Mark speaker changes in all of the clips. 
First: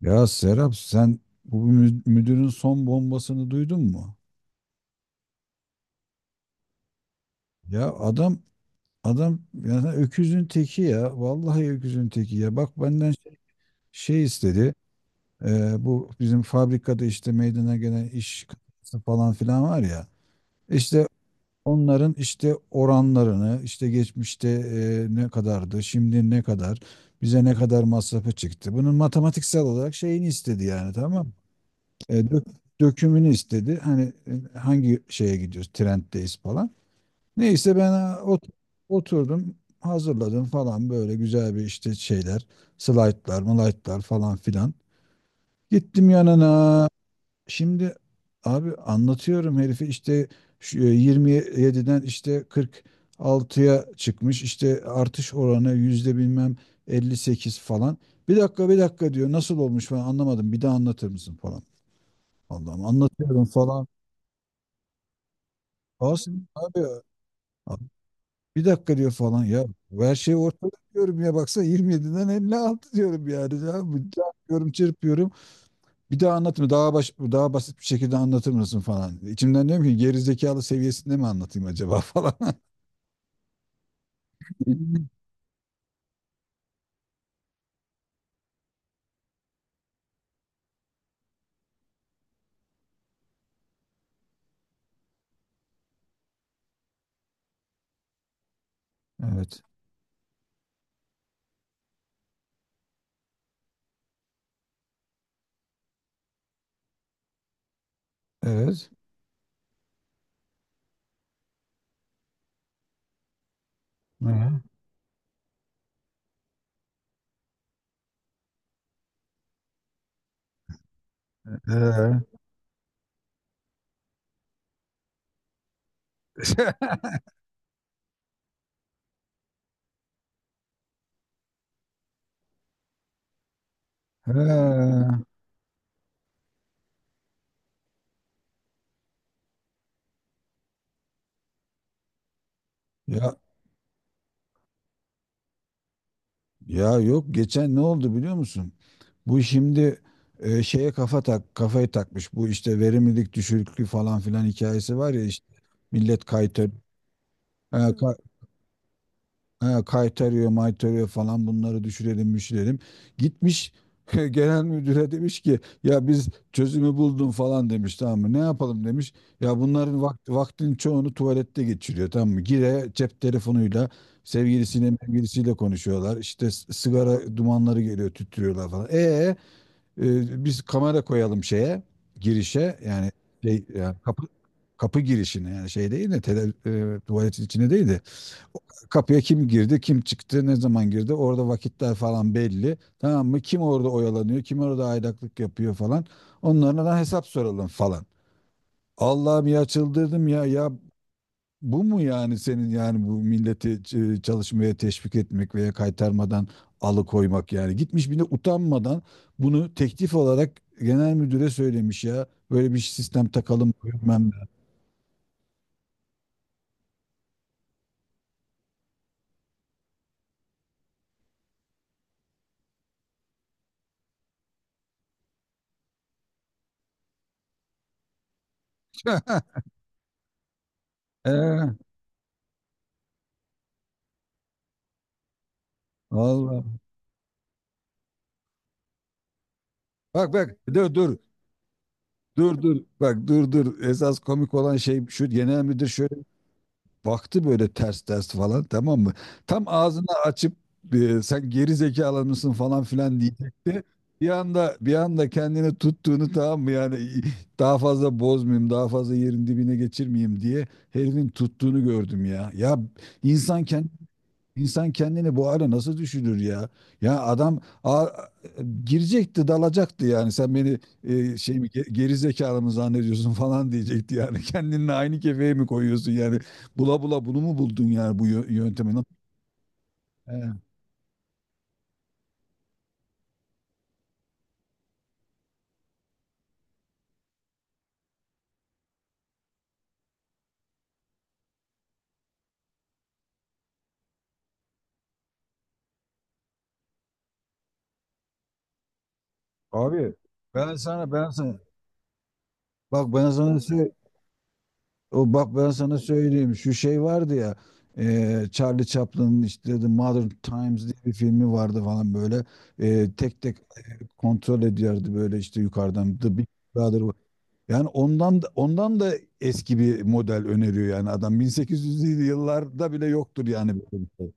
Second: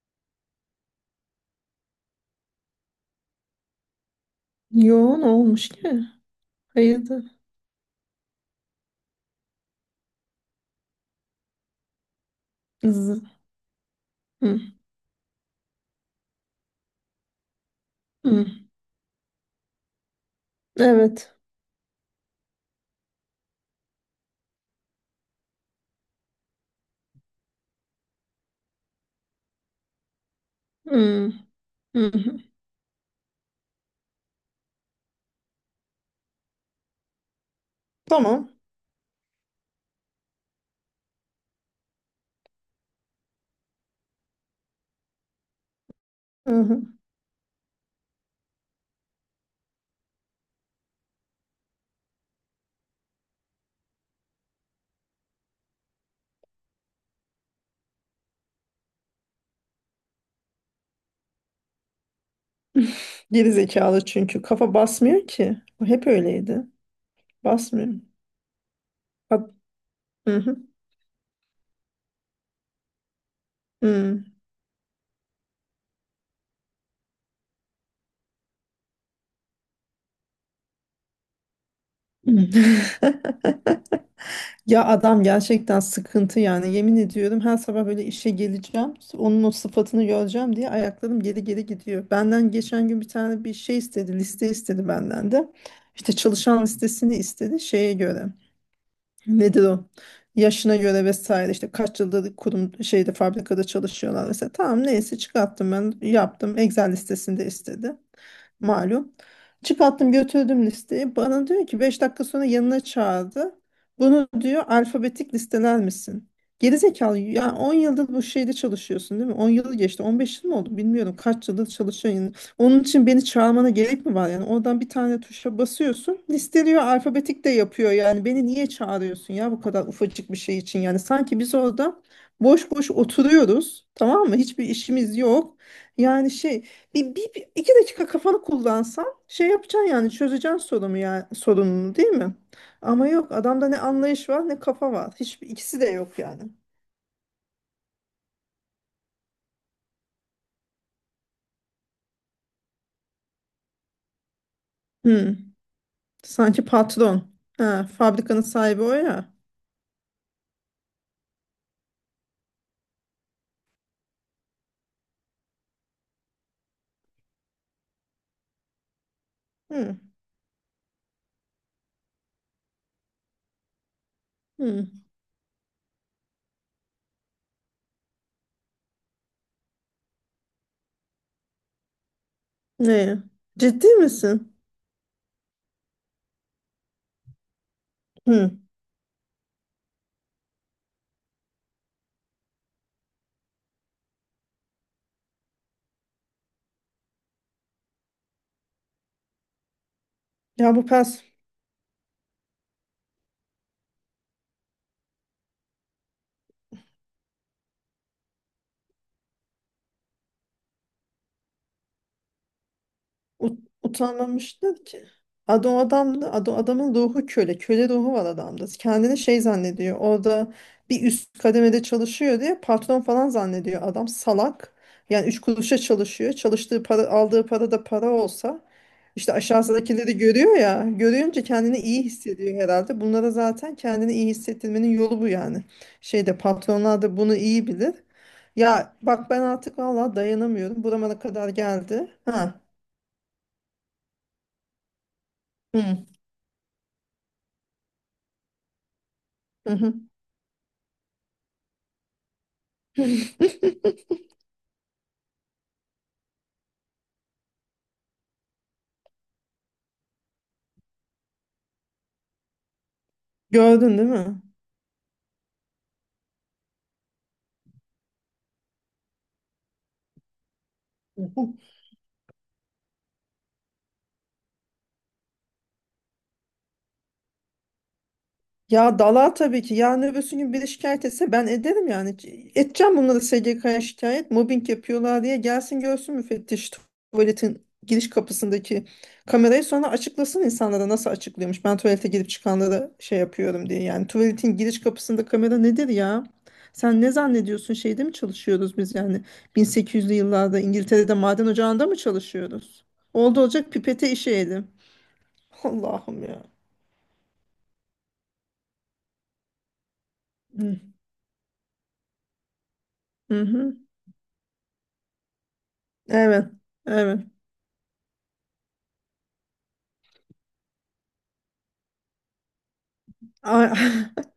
Speaker 1: Ya Serap, sen bu müdürün son bombasını duydun mu?
Speaker 2: Yo, ne olmuş ki? Hayırdır?
Speaker 1: Ya adam yani öküzün teki ya. Vallahi öküzün teki ya. Bak, benden
Speaker 2: Z-
Speaker 1: şey, şey
Speaker 2: Hı,
Speaker 1: istedi. Bu bizim fabrikada işte meydana gelen iş
Speaker 2: hı.
Speaker 1: kazası falan filan var ya. İşte
Speaker 2: Evet.
Speaker 1: onların işte oranlarını, işte geçmişte ne kadardı, şimdi ne kadar, bize ne kadar masrafı çıktı. Bunun matematiksel olarak şeyini istedi yani, tamam
Speaker 2: Hı,
Speaker 1: mı?
Speaker 2: hı,
Speaker 1: E,
Speaker 2: hı.
Speaker 1: dök- dökümünü istedi. Hani hangi şeye gidiyoruz? Trenddeyiz falan. Neyse ben,
Speaker 2: Tamam.
Speaker 1: oturdum, hazırladım falan, böyle güzel bir işte şeyler, slaytlar, malaytlar falan filan. Gittim
Speaker 2: Hı, hı.
Speaker 1: yanına. Şimdi abi, anlatıyorum herifi işte şu, 27'den işte 46'ya çıkmış, işte artış oranı yüzde bilmem 58 falan. Bir dakika, bir dakika diyor, nasıl olmuş falan, anlamadım, bir daha anlatır mısın falan. Allah'ım, anlatıyorum
Speaker 2: Geri
Speaker 1: falan.
Speaker 2: zekalı, çünkü kafa basmıyor ki. O hep
Speaker 1: Kasım
Speaker 2: öyleydi.
Speaker 1: abi
Speaker 2: Basmıyor.
Speaker 1: bir dakika diyor falan
Speaker 2: Hat-
Speaker 1: ya. Bu, her
Speaker 2: Hı,
Speaker 1: şey
Speaker 2: hı,
Speaker 1: ortada diyorum ya, baksana, 27'den 56 diyorum yani. Ya,
Speaker 2: hı,
Speaker 1: çarpıyorum, çırpıyorum. Bir daha anlatma, daha daha basit bir şekilde anlatır mısın falan. İçimden diyorum ki, gerizekalı seviyesinde mi anlatayım acaba falan.
Speaker 2: hı. Ya adam gerçekten sıkıntı yani, yemin ediyorum, her sabah böyle işe geleceğim, onun o sıfatını göreceğim diye ayaklarım geri geri gidiyor. Benden geçen gün bir şey istedi, liste istedi benden, de işte çalışan listesini istedi şeye göre.
Speaker 1: Evet.
Speaker 2: Nedir o? Yaşına göre vesaire, işte kaç yıldır kurum şeyde fabrikada çalışıyorlar vesaire. Tamam, neyse çıkarttım, ben yaptım. Excel listesinde istedi,
Speaker 1: Evet.
Speaker 2: malum. Çıkarttım, götürdüm listeyi. Bana diyor ki, 5 dakika sonra yanına çağırdı. Bunu
Speaker 1: Ee,
Speaker 2: diyor alfabetik listeler misin? Gerizekalı ya, 10 yıldır bu şeyde çalışıyorsun değil mi? 10 yıl geçti. 15 yıl mı oldu bilmiyorum. Kaç yıldır
Speaker 1: ee,
Speaker 2: çalışıyorsun. Yani onun için beni çağırmana gerek mi var? Yani oradan bir tane tuşa basıyorsun. Listeliyor, alfabetik de yapıyor. Yani beni niye çağırıyorsun ya bu kadar ufacık bir şey için? Yani sanki biz orada boş boş oturuyoruz. Tamam mı? Hiçbir işimiz
Speaker 1: ee.
Speaker 2: yok. Yani şey, iki dakika kafanı kullansan şey yapacaksın yani, çözeceksin sorunu, ya sorununu değil mi? Ama yok,
Speaker 1: Ya
Speaker 2: adamda ne anlayış var ne kafa var. Hiçbir, ikisi de yok yani.
Speaker 1: Ya yok, geçen ne oldu biliyor musun? Bu şimdi şeye kafayı takmış. Bu işte verimlilik düşüklüğü falan filan hikayesi var ya, işte
Speaker 2: Hmm.
Speaker 1: millet
Speaker 2: Sanki
Speaker 1: kaytarıyor.
Speaker 2: patron. Ha, fabrikanın sahibi o ya.
Speaker 1: Ha, kaytarıyor, maytarıyor falan, bunları düşürelim, müşürelim. Gitmiş genel müdüre demiş ki, ya biz çözümü buldum falan demiş, tamam mı? Ne yapalım demiş. Ya
Speaker 2: Hmm.
Speaker 1: bunların vakti, vaktin çoğunu tuvalette geçiriyor, tamam mı? Gire cep telefonuyla
Speaker 2: Hmm.
Speaker 1: sevgilisiyle konuşuyorlar. İşte sigara dumanları geliyor, tüttürüyorlar falan. Biz kamera koyalım şeye, girişe yani,
Speaker 2: Ne?
Speaker 1: şey
Speaker 2: Ciddi
Speaker 1: yani kapı
Speaker 2: misin?
Speaker 1: kapı girişine yani, şey değil de tuvaletin içine değil de
Speaker 2: Hmm.
Speaker 1: kapıya, kim girdi, kim çıktı, ne zaman girdi? Orada vakitler falan belli, tamam mı? Kim orada oyalanıyor, kim orada aydaklık yapıyor falan, onlara da hesap soralım falan. Allah'ım ya, çıldırdım ya. Ya,
Speaker 2: Ya bu pers
Speaker 1: bu mu yani senin, yani bu milleti çalışmaya teşvik etmek veya kaytarmadan alıkoymak yani? Gitmiş bir de utanmadan bunu teklif olarak genel müdüre söylemiş ya. Böyle bir sistem
Speaker 2: Ut
Speaker 1: takalım bilmem ne.
Speaker 2: utanmamışlar ki. Adam adamdı adam, adamın ruhu köle. Köle ruhu var adamda. Kendini şey zannediyor. Orada bir üst kademede çalışıyor diye patron falan zannediyor. Adam salak. Yani üç kuruşa çalışıyor. Çalıştığı para, aldığı para da para olsa işte aşağısındakileri görüyor ya. Görünce
Speaker 1: Ee,
Speaker 2: kendini iyi hissediyor herhalde. Bunlara zaten kendini iyi hissettirmenin yolu bu yani. Şeyde
Speaker 1: Vallahi.
Speaker 2: patronlar da bunu iyi bilir. Ya bak, ben artık vallahi
Speaker 1: Bak bak,
Speaker 2: dayanamıyorum.
Speaker 1: dur dur.
Speaker 2: Buramana kadar geldi. Ha.
Speaker 1: Dur dur, bak dur dur, esas komik olan şey şu, genel müdür
Speaker 2: Hı.
Speaker 1: şöyle baktı böyle, ters ters falan, tamam mı? Tam
Speaker 2: Hı hı.
Speaker 1: ağzını açıp sen geri zekalı mısın falan filan diyecekti. Bir anda, bir anda kendini tuttuğunu, tamam mı yani, daha fazla bozmayayım, daha fazla yerin dibine geçirmeyeyim diye herifin tuttuğunu gördüm ya. Ya, insan kendi
Speaker 2: Gördün değil mi?
Speaker 1: İnsan kendini bu hale nasıl düşürür ya? Ya, adam girecekti, dalacaktı yani. Sen beni
Speaker 2: Hı hı.
Speaker 1: şey mi, geri zekalı mı zannediyorsun falan diyecekti yani. Kendinle aynı kefeye mi koyuyorsun yani? Bula bula bunu mu buldun, yani bu yöntemi?
Speaker 2: Ya dala tabii ki. Yarın öbürsü
Speaker 1: He,
Speaker 2: gün biri şikayet etse ben ederim yani. Edeceğim bunları SGK'ya şikayet. Mobbing yapıyorlar diye gelsin görsün müfettiş tuvaletin giriş kapısındaki kamerayı, sonra açıklasın insanlara nasıl açıklıyormuş. Ben tuvalete girip çıkanlara şey yapıyorum diye. Yani tuvaletin giriş kapısında kamera nedir ya? Sen ne zannediyorsun, şeyde mi çalışıyoruz biz yani?
Speaker 1: abi,
Speaker 2: 1800'lü yıllarda
Speaker 1: ben sana
Speaker 2: İngiltere'de
Speaker 1: ben
Speaker 2: maden
Speaker 1: sana
Speaker 2: ocağında mı çalışıyoruz?
Speaker 1: bak ben
Speaker 2: Oldu
Speaker 1: sana
Speaker 2: olacak
Speaker 1: sö-
Speaker 2: pipete işeyelim.
Speaker 1: o bak, ben sana
Speaker 2: Allah'ım ya.
Speaker 1: söyleyeyim, şu şey vardı ya, Charlie Chaplin'in işte The Modern
Speaker 2: Hı
Speaker 1: Times diye bir filmi vardı falan, böyle
Speaker 2: hı.
Speaker 1: tek tek
Speaker 2: hı.
Speaker 1: kontrol ediyordu böyle, işte yukarıdan. The
Speaker 2: Evet.
Speaker 1: Big Brother bu.
Speaker 2: Evet.
Speaker 1: Yani ondan da eski bir model öneriyor yani, adam 1800'lü yıllarda bile yoktur yani böyle bir
Speaker 2: A-
Speaker 1: şey.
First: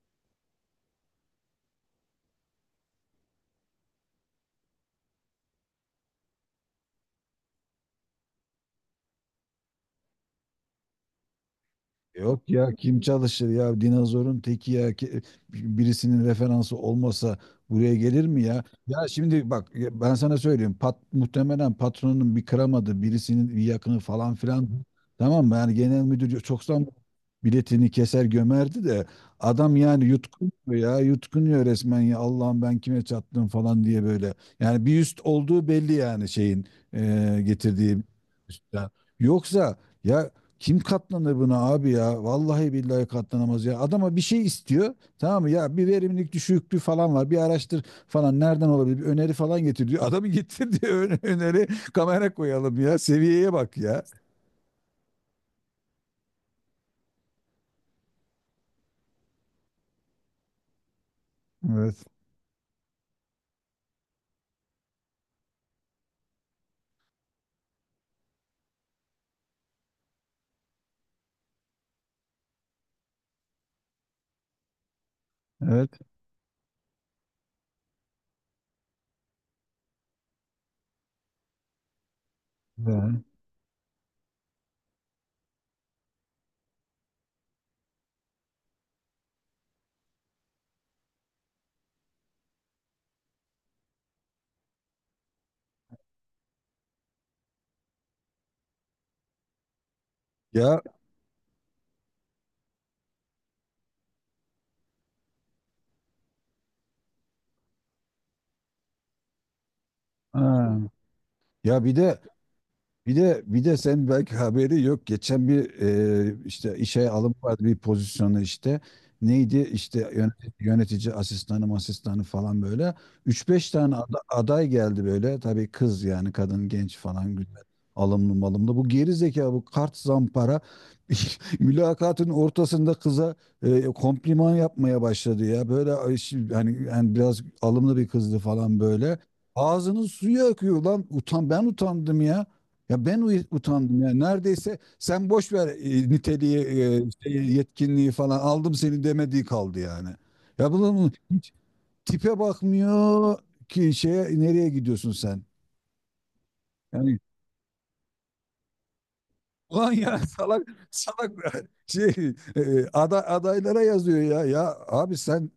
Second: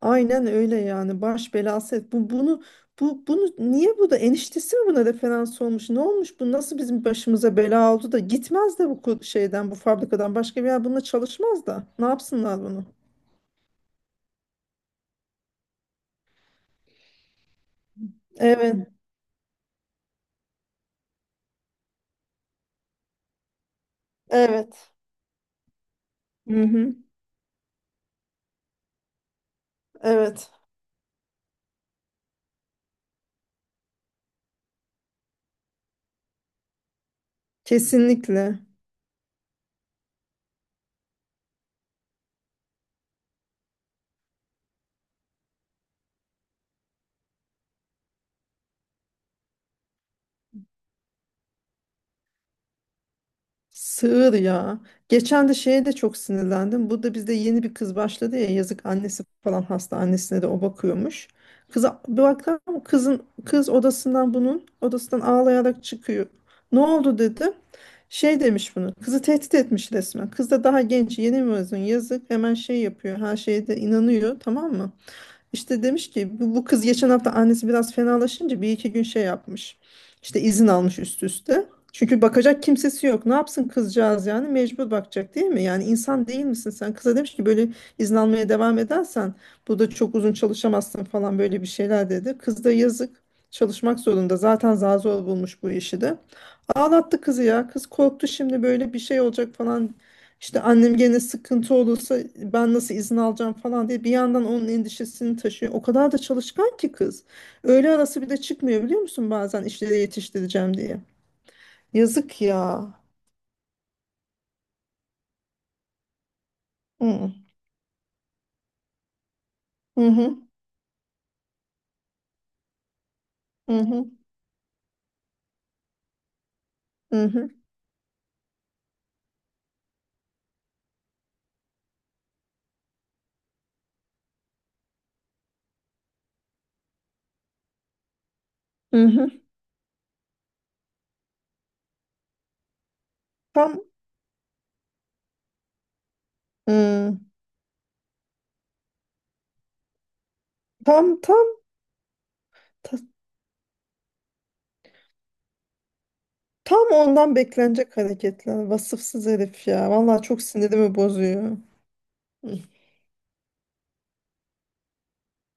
Speaker 2: Aynen öyle yani, baş belası et. Bu bunu niye, bu da eniştesi mi buna referans olmuş? Ne olmuş bu? Nasıl bizim başımıza bela oldu da gitmez de bu şeyden, bu fabrikadan başka bir yer bununla çalışmaz da. Ne
Speaker 1: Yok
Speaker 2: yapsınlar
Speaker 1: ya,
Speaker 2: bunu?
Speaker 1: kim çalışır ya, dinozorun teki ya. Birisinin referansı olmasa buraya gelir mi ya?
Speaker 2: Evet.
Speaker 1: Ya şimdi bak ya, ben sana söyleyeyim, muhtemelen patronun bir kıramadı, birisinin bir yakını falan filan,
Speaker 2: Evet.
Speaker 1: tamam mı? Yani genel müdür
Speaker 2: Hı
Speaker 1: çoktan
Speaker 2: hı.
Speaker 1: biletini keser, gömerdi de adam yani
Speaker 2: Evet.
Speaker 1: yutkunuyor ya, yutkunuyor resmen ya, Allah'ım ben kime çattım falan diye böyle. Yani bir üst olduğu belli yani, şeyin getirdiği
Speaker 2: Kesinlikle.
Speaker 1: üstten. Yoksa ya, kim katlanır buna abi ya? Vallahi billahi katlanamaz ya. Adama bir şey istiyor, tamam mı? Ya bir verimlilik düşüklüğü falan var, bir araştır falan. Nereden olabilir? Bir öneri falan getir diyor. Adamı getir diyor. Öneri, kamera koyalım ya. Seviyeye bak ya.
Speaker 2: Sığır ya. Geçen de şeye de çok sinirlendim. Burada bizde yeni bir kız başladı ya, yazık, annesi falan hasta, annesine de o bakıyormuş. Kıza
Speaker 1: Evet.
Speaker 2: bir baktım, kızın kız odasından bunun odasından ağlayarak çıkıyor. Ne oldu dedim? Şey demiş bunu. Kızı tehdit etmiş resmen. Kız da daha genç, yeni mezun, yazık, hemen şey yapıyor, her şeye de inanıyor, tamam mı? İşte
Speaker 1: Evet.
Speaker 2: demiş ki, bu kız geçen hafta annesi biraz fenalaşınca bir iki gün şey yapmış. İşte izin almış üst üste. Çünkü bakacak kimsesi
Speaker 1: Ya.
Speaker 2: yok. Ne yapsın kızcağız yani? Mecbur bakacak değil mi? Yani insan değil misin sen? Kıza demiş ki böyle izin almaya devam edersen burada çok uzun çalışamazsın falan, böyle bir şeyler dedi. Kız da yazık, çalışmak zorunda. Zaten zar zor bulmuş bu işi de. Ağlattı kızı ya. Kız korktu, şimdi böyle bir şey olacak falan. İşte
Speaker 1: Ya,
Speaker 2: annem gene sıkıntı olursa ben nasıl izin alacağım falan diye bir yandan onun endişesini taşıyor. O kadar da çalışkan ki kız. Öğle arası bir de çıkmıyor biliyor musun, bazen işleri yetiştireceğim
Speaker 1: ha.
Speaker 2: diye.
Speaker 1: Ya bir de
Speaker 2: Yazık ya.
Speaker 1: bir de sen belki haberi yok. Geçen bir işte işe
Speaker 2: Hı
Speaker 1: alım vardı, bir pozisyonu işte. Neydi işte,
Speaker 2: hı
Speaker 1: yönetici,
Speaker 2: hı
Speaker 1: yönetici asistanı falan böyle. Üç beş tane
Speaker 2: hı
Speaker 1: aday geldi böyle. Tabii kız yani, kadın genç falan,
Speaker 2: hı
Speaker 1: güzel, alımlı malımlı. Bu geri zeka, bu kart zampara mülakatın ortasında kıza kompliman yapmaya başladı ya. Böyle ay, hani yani biraz alımlı bir kızdı falan
Speaker 2: hı.
Speaker 1: böyle.
Speaker 2: hı.
Speaker 1: Ağzının suyu akıyor lan. Utan, ben utandım ya. Ya ben
Speaker 2: Tam
Speaker 1: utandım ya. Neredeyse sen boş ver niteliği,
Speaker 2: hı.
Speaker 1: şeyi, yetkinliği falan, aldım seni demediği kaldı yani. Ya bunun
Speaker 2: tam tam
Speaker 1: hiç tipe
Speaker 2: ta-
Speaker 1: bakmıyor ki şeye, nereye gidiyorsun sen?
Speaker 2: tam
Speaker 1: Yani,
Speaker 2: ondan beklenecek hareketler. Vasıfsız herif ya.
Speaker 1: ulan ya,
Speaker 2: Vallahi çok
Speaker 1: salak
Speaker 2: sinirimi bozuyor.
Speaker 1: salak şey
Speaker 2: Hı.
Speaker 1: adaylara yazıyor ya. Ya abi sen,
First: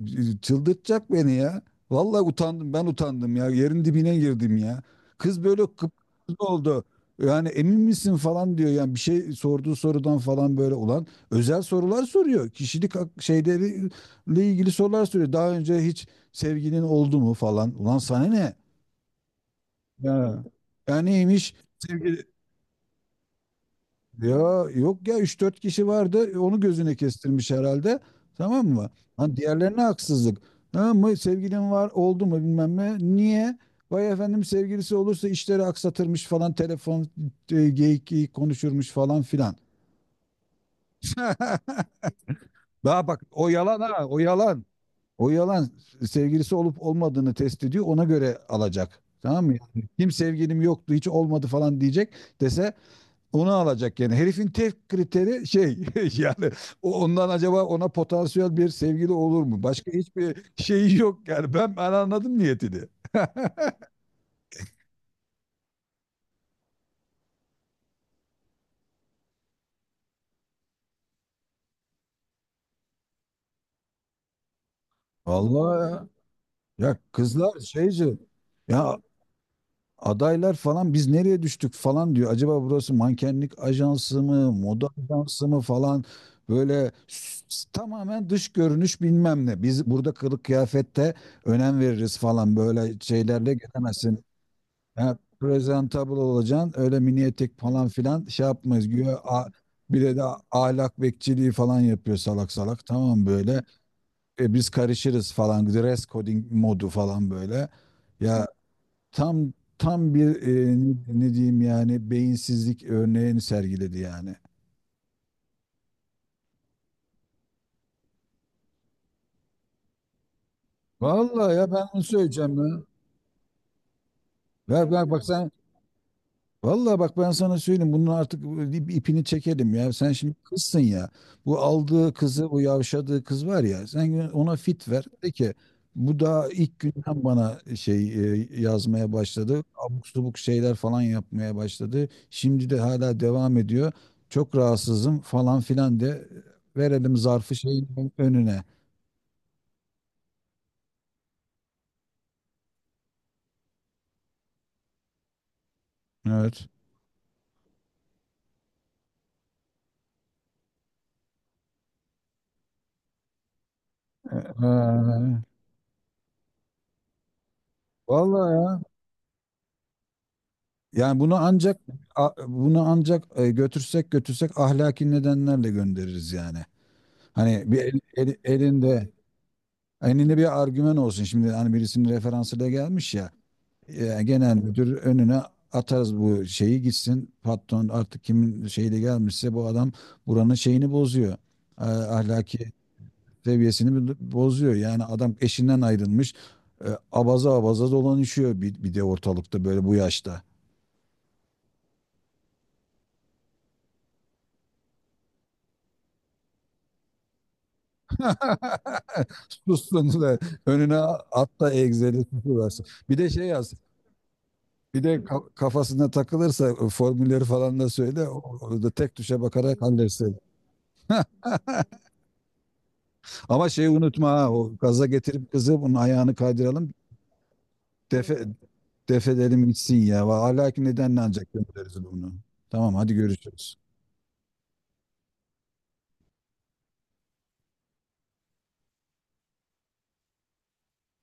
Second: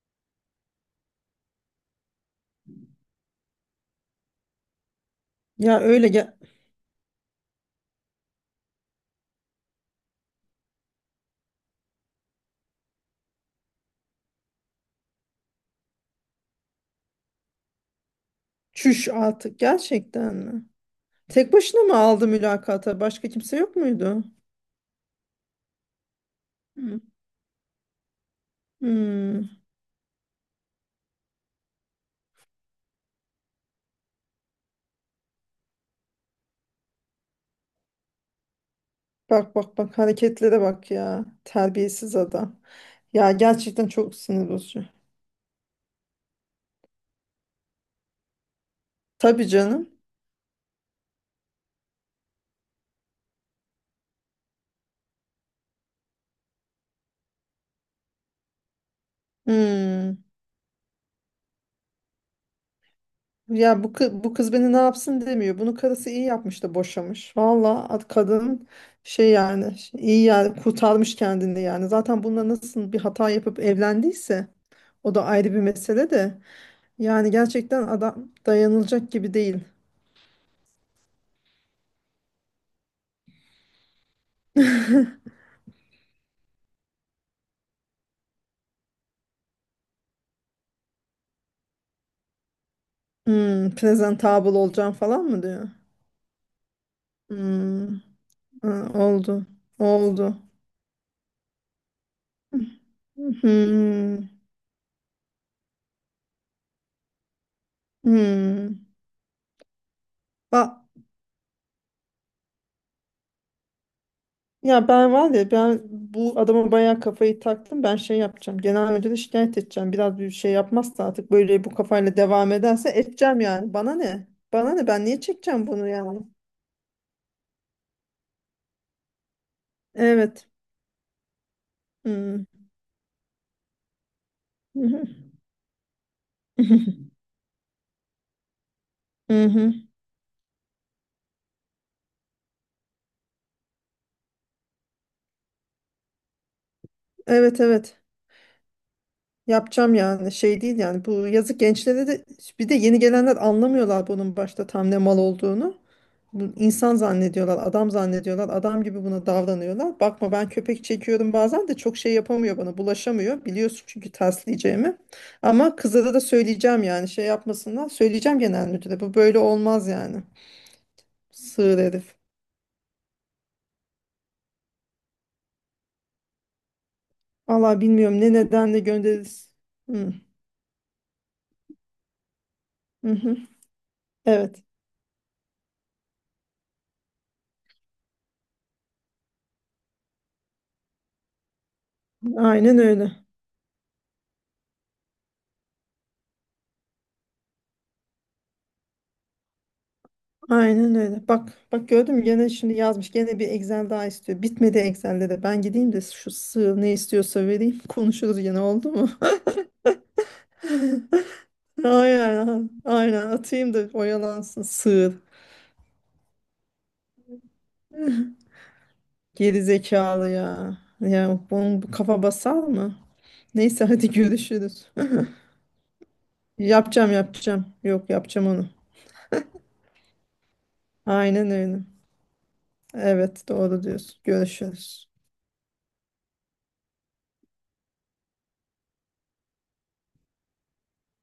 Speaker 1: çıldırtacak beni ya. Vallahi utandım, ben utandım ya. Yerin dibine girdim ya. Kız böyle
Speaker 2: Ya öyle gel.
Speaker 1: kıpkırmızı oldu. Yani emin misin falan diyor. Yani bir şey, sorduğu sorudan falan, böyle olan özel sorular soruyor. Kişilik şeyleri ile ilgili sorular soruyor. Daha önce hiç sevginin oldu mu falan. Ulan, sana ne?
Speaker 2: Çüş artık, gerçekten
Speaker 1: Ya.
Speaker 2: mi?
Speaker 1: Ya,
Speaker 2: Tek
Speaker 1: neymiş?
Speaker 2: başına mı
Speaker 1: Sevgili,
Speaker 2: aldı mülakata? Başka kimse yok muydu?
Speaker 1: ya yok ya, üç dört kişi vardı, onu gözüne
Speaker 2: Hı.
Speaker 1: kestirmiş herhalde, tamam mı? Hani
Speaker 2: Hmm.
Speaker 1: diğerlerine haksızlık. Ha, mı sevgilin var, oldu mu, bilmem ne. Niye? Vay efendim, sevgilisi olursa işleri aksatırmış falan, telefon geyik geyik konuşurmuş falan
Speaker 2: Bak
Speaker 1: filan.
Speaker 2: bak bak hareketlere bak ya. Terbiyesiz adam.
Speaker 1: Daha bak,
Speaker 2: Ya
Speaker 1: o yalan,
Speaker 2: gerçekten
Speaker 1: ha,
Speaker 2: çok
Speaker 1: o
Speaker 2: sinir
Speaker 1: yalan.
Speaker 2: bozucu.
Speaker 1: O yalan, sevgilisi olup olmadığını test ediyor, ona göre alacak, tamam
Speaker 2: Tabii
Speaker 1: mı? Yani,
Speaker 2: canım.
Speaker 1: kim sevgilim yoktu, hiç olmadı falan diyecek, dese onu alacak yani. Herifin tek kriteri şey, yani ondan acaba ona potansiyel bir sevgili olur mu? Başka
Speaker 2: Hmm.
Speaker 1: hiçbir şeyi yok yani. Ben anladım niyetini.
Speaker 2: Ya bu kız beni ne yapsın demiyor. Bunu karısı iyi yapmış da boşamış. Valla ad kadın, şey yani iyi yani, kurtarmış kendini yani. Zaten bununla nasıl bir hata yapıp evlendiyse o da ayrı bir
Speaker 1: Vallahi ya.
Speaker 2: mesele de.
Speaker 1: Ya
Speaker 2: Yani
Speaker 1: kızlar
Speaker 2: gerçekten
Speaker 1: şeyci
Speaker 2: adam
Speaker 1: ya,
Speaker 2: dayanılacak gibi değil.
Speaker 1: adaylar falan, biz nereye düştük falan diyor. Acaba burası mankenlik ajansı mı, moda ajansı mı falan, böyle tamamen dış görünüş bilmem ne. Biz burada kılık kıyafette önem veririz falan böyle, şeylerle
Speaker 2: Hmm,
Speaker 1: gelemezsin.
Speaker 2: presentable olacağım
Speaker 1: Yani
Speaker 2: falan mı diyor?
Speaker 1: presentable olacaksın. Öyle mini etek falan
Speaker 2: Hmm,
Speaker 1: filan şey
Speaker 2: ha,
Speaker 1: yapmayız. Güya
Speaker 2: oldu.
Speaker 1: bir de
Speaker 2: Oldu.
Speaker 1: ahlak bekçiliği falan yapıyor salak salak. Tamam böyle.
Speaker 2: Hmm,
Speaker 1: Biz karışırız falan. Dress coding modu falan böyle. Ya,
Speaker 2: hmm.
Speaker 1: tam tam bir
Speaker 2: Ba-
Speaker 1: ne diyeyim yani, beyinsizlik örneğini sergiledi yani.
Speaker 2: ya ben, var ya, ben bu adama bayağı kafayı taktım. Ben şey yapacağım. Genel müdüre şikayet edeceğim. Biraz bir şey yapmazsa artık,
Speaker 1: Vallahi
Speaker 2: böyle
Speaker 1: ya,
Speaker 2: bu
Speaker 1: ben onu
Speaker 2: kafayla devam
Speaker 1: söyleyeceğim ya.
Speaker 2: ederse edeceğim yani. Bana ne? Bana ne?
Speaker 1: Ver ver
Speaker 2: Ben niye
Speaker 1: bak sen.
Speaker 2: çekeceğim bunu yani?
Speaker 1: Vallahi bak, ben sana söyleyeyim, bunun artık ipini çekelim ya. Sen şimdi
Speaker 2: Evet.
Speaker 1: kızsın ya. Bu aldığı
Speaker 2: Hmm.
Speaker 1: kızı, bu yavşadığı kız var ya. Sen ona
Speaker 2: Hı
Speaker 1: fit
Speaker 2: hı.
Speaker 1: ver. De ki, bu daha ilk günden bana şey yazmaya başladı. Abuk subuk şeyler falan yapmaya başladı. Şimdi de hala devam ediyor. Çok rahatsızım falan filan de, verelim zarfı
Speaker 2: Evet
Speaker 1: şeyin
Speaker 2: evet.
Speaker 1: önüne.
Speaker 2: Yapacağım yani, şey değil yani, bu yazık gençlere de, bir de yeni gelenler anlamıyorlar bunun başta tam ne mal olduğunu. Bu
Speaker 1: Evet.
Speaker 2: insan zannediyorlar, adam zannediyorlar, adam gibi buna davranıyorlar. Bakma, ben köpek çekiyorum bazen de, çok şey yapamıyor bana, bulaşamıyor. Biliyorsun çünkü tersleyeceğimi.
Speaker 1: Ee,
Speaker 2: Ama kızlara da söyleyeceğim yani, şey yapmasınlar. Söyleyeceğim
Speaker 1: Vallahi
Speaker 2: genel
Speaker 1: ya.
Speaker 2: müdüre, bu böyle olmaz yani.
Speaker 1: Yani bunu
Speaker 2: Sığır
Speaker 1: ancak
Speaker 2: herif.
Speaker 1: bunu ancak götürsek ahlaki nedenlerle göndeririz yani. Hani bir
Speaker 2: Valla bilmiyorum ne nedenle göndeririz. Hı,
Speaker 1: elinde bir argüman olsun. Şimdi hani birisinin referansıyla
Speaker 2: hı
Speaker 1: gelmiş ya.
Speaker 2: hı.
Speaker 1: Genel
Speaker 2: Evet,
Speaker 1: müdür önüne atarız bu şeyi gitsin. Patron artık kimin şeyi de gelmişse, bu adam buranın şeyini bozuyor. Ahlaki
Speaker 2: aynen öyle.
Speaker 1: seviyesini bozuyor. Yani adam eşinden ayrılmış. Abaza abaza dolanışıyor, bir de ortalıkta böyle bu yaşta.
Speaker 2: Aynen öyle. Bak bak, gördün mü, gene şimdi yazmış. Gene bir Excel daha istiyor. Bitmedi Excel'de de. Ben gideyim de şu sığ ne istiyorsa vereyim. Konuşuruz yine, oldu mu?
Speaker 1: Sussun da önüne at da egzeli
Speaker 2: Aynen.
Speaker 1: tutuversin. Bir
Speaker 2: Aynen
Speaker 1: de şey yaz.
Speaker 2: atayım da oyalansın
Speaker 1: Bir de
Speaker 2: sığır.
Speaker 1: kafasına takılırsa formülleri falan da söyle. O da tek tuşa
Speaker 2: Geri
Speaker 1: bakarak
Speaker 2: zekalı
Speaker 1: halletsin.
Speaker 2: ya. Ya bunun bu kafa basar mı?
Speaker 1: Ama
Speaker 2: Neyse
Speaker 1: şeyi
Speaker 2: hadi
Speaker 1: unutma ha. O
Speaker 2: görüşürüz.
Speaker 1: gaza getirip kızı bunun ayağını kaydıralım.
Speaker 2: Yapacağım, yapacağım. Yok,
Speaker 1: Defe,
Speaker 2: yapacağım onu.
Speaker 1: Def edelim gitsin ya. Hala ki nedenle
Speaker 2: Aynen
Speaker 1: ancak
Speaker 2: öyle.
Speaker 1: göndeririz bunu. Tamam hadi
Speaker 2: Evet
Speaker 1: görüşürüz.
Speaker 2: doğru diyorsun. Görüşürüz.